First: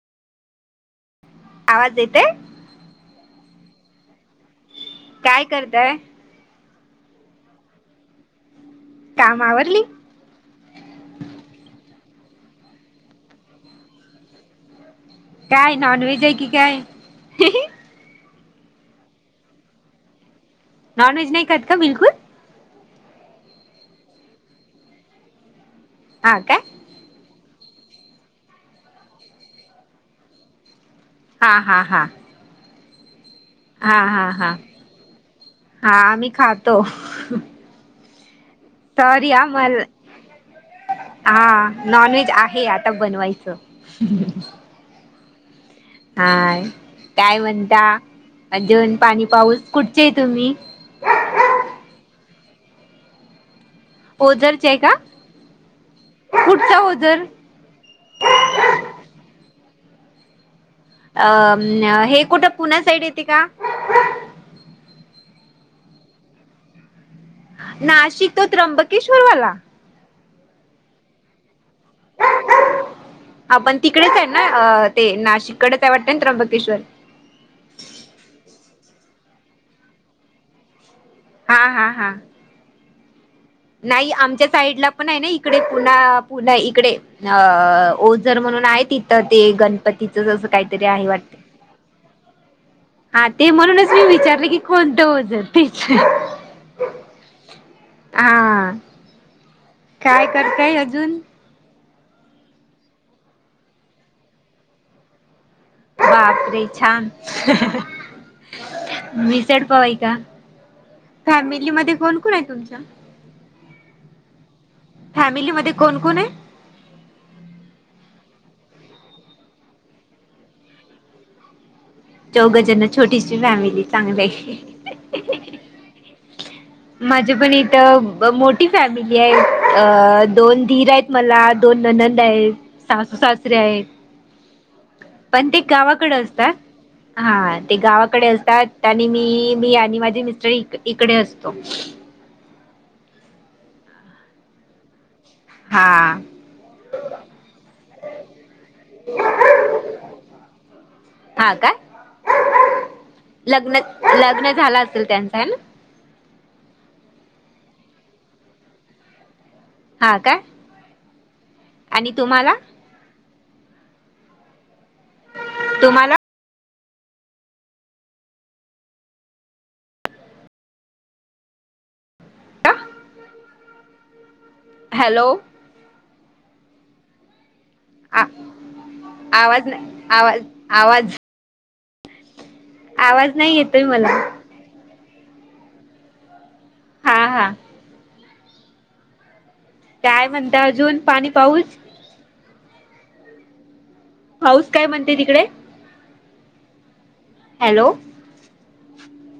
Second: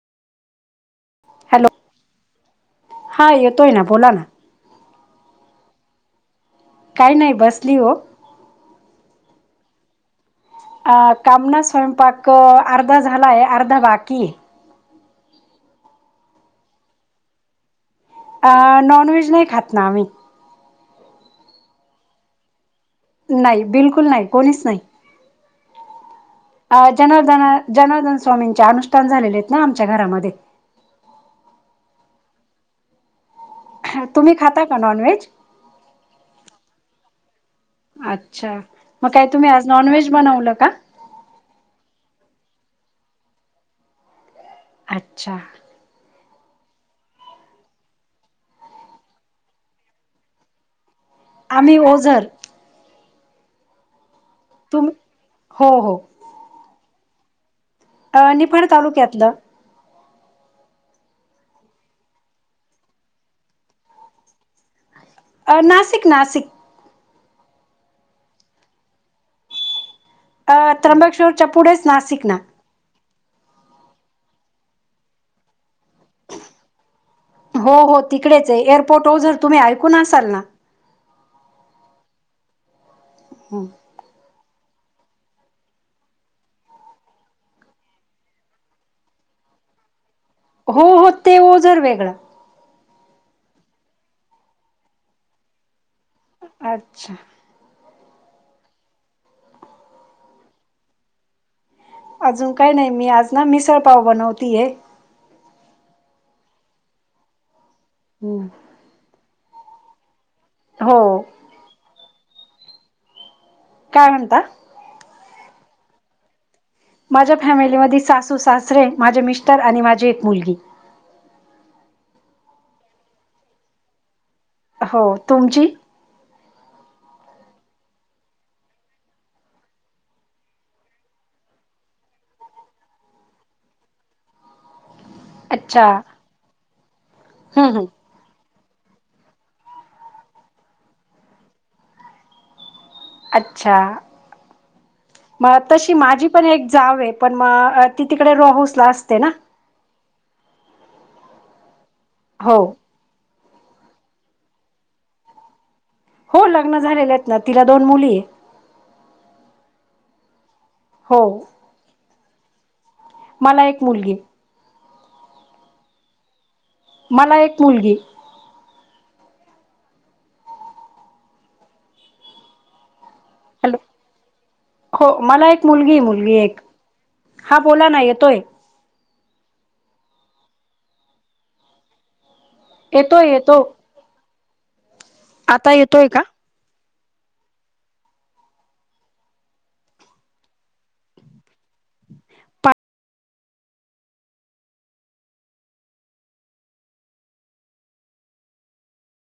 Hello आवाज येतोय? हा येतोय ना. बोला ना. काय करताय? काही नाही बसलीय ओ. कामआवरली? अं काम नां? स्वयंपाक अर्धा झालाय अर्धा बाकीय. काय नॉन व्हेज ए की काय? हेही अं... नॉनवेज नाई खात नां आम्ही नॉन व्हेज नाई खात का बिलकुल? नाई... बिलकुल नाई... कोणीच नाई हां काय? आं... जनार्दन... जनार्दन स्वामींचे अनुष्ठान झालेले हेत ना आमच्या घरांमध्ये हां हां हां हां हां... तुम्ही हां खाता का नॉनव्हेज हां आम्ही खातो अच्छा.. मग काय, सॉरी तुम्ही आज नॉनव्हेज बनवलं का? हां... नॉन व्हेज आहे.. आता बनवायचं अच्छा हाय... काय म्हणता... अजून पाणी पाऊस, कुठचे ए तुम्ही? आम्ही ओझर ओझरचे तुम का... हो हो कुठलं ओझर? अ... निफाड तालुक्यातलं अ... हे कुठं पुण्या साईड येतं का? अ... नासिक... नासिक नाशिक तो त्र्यंबकेश्वरवाला? अ... त्र्यंबकेश्वरच्या पुढेच नासिक ना हा... पण तिकडेच ए ना... ते नाशिककडे त्या वाटेनं त्र्यंबकेश्वर हो हो... तिकडेच ए... एअरपोर्ट ओझर... तुम्ही ऐकून असाल ना हा हा हा हम्म नाई... आमच्या साईडला पण है ना, इकडे... पुणा... पुण्या... इकडे अं... ओझर म्हणून आहे तिथं... ते गणपतीचं जसं हो काहीतरी आहे हो वाट ते ओझर वेगळं हां... ते म्हणूनच मी विचारलं की, कोणतं ओझर... तेच अच्छा आ काय करताय अजून अजून काय नाई.. मी आज ना.. मिसळपाव बनवती ए बाप रे... छान... मिसडपाव हाय का? हो फॅमिली मध्ये कोण कोण ए तुमच्या काय म्हणता? फॅमिलीमध्ये कोण कोण ए? माझ्या फॅमिलीमध्ये, सासू सासरे, माझे मिस्टर आणि माझी एक मुलगी चौघं जणं... छोटीशी फॅमिली चांगलं ए हो... तुमची? [unintelligible] माझी पण इथं.. अ.... मोठी फॅमिली ए... अ.. दोन दिर एत मला दोन ननंद हेत, सासू सासरे आहेत पण ते अच्छा हम्म गावाकडं असतात हा ते हम्म गावाकडे असतात... आणि मी... मी आणि माझी मिस्टर इकडे असतो अच्छा मग हा तशी.. माझी पण एक जाव ए... पण.. अ.. ती तिकडे रोहाऊसला असते ना हा का? हो. लग्न.. लग्न झालं असेल त्याचं.. है ना? हो... लग्न झालेलं हेत ना... तिला दोन मुली ए हा काय? हो आणि तुम्हाला? मला एक मुलगी. तुम्हाला मला एक मुलगी. अता हॅलो हो हॅलो मला एक मुलगी मुलगी एक हा बोला नाही आ येतोय. आवाज आवाज आवाज. येतोय आवाज नाही येतो येतोय मला. आता येतोय का? हा हा. काय म्हणता अजून पाणी पाऊस? पाऊस काय म्हणते तिकडे? हॅलो!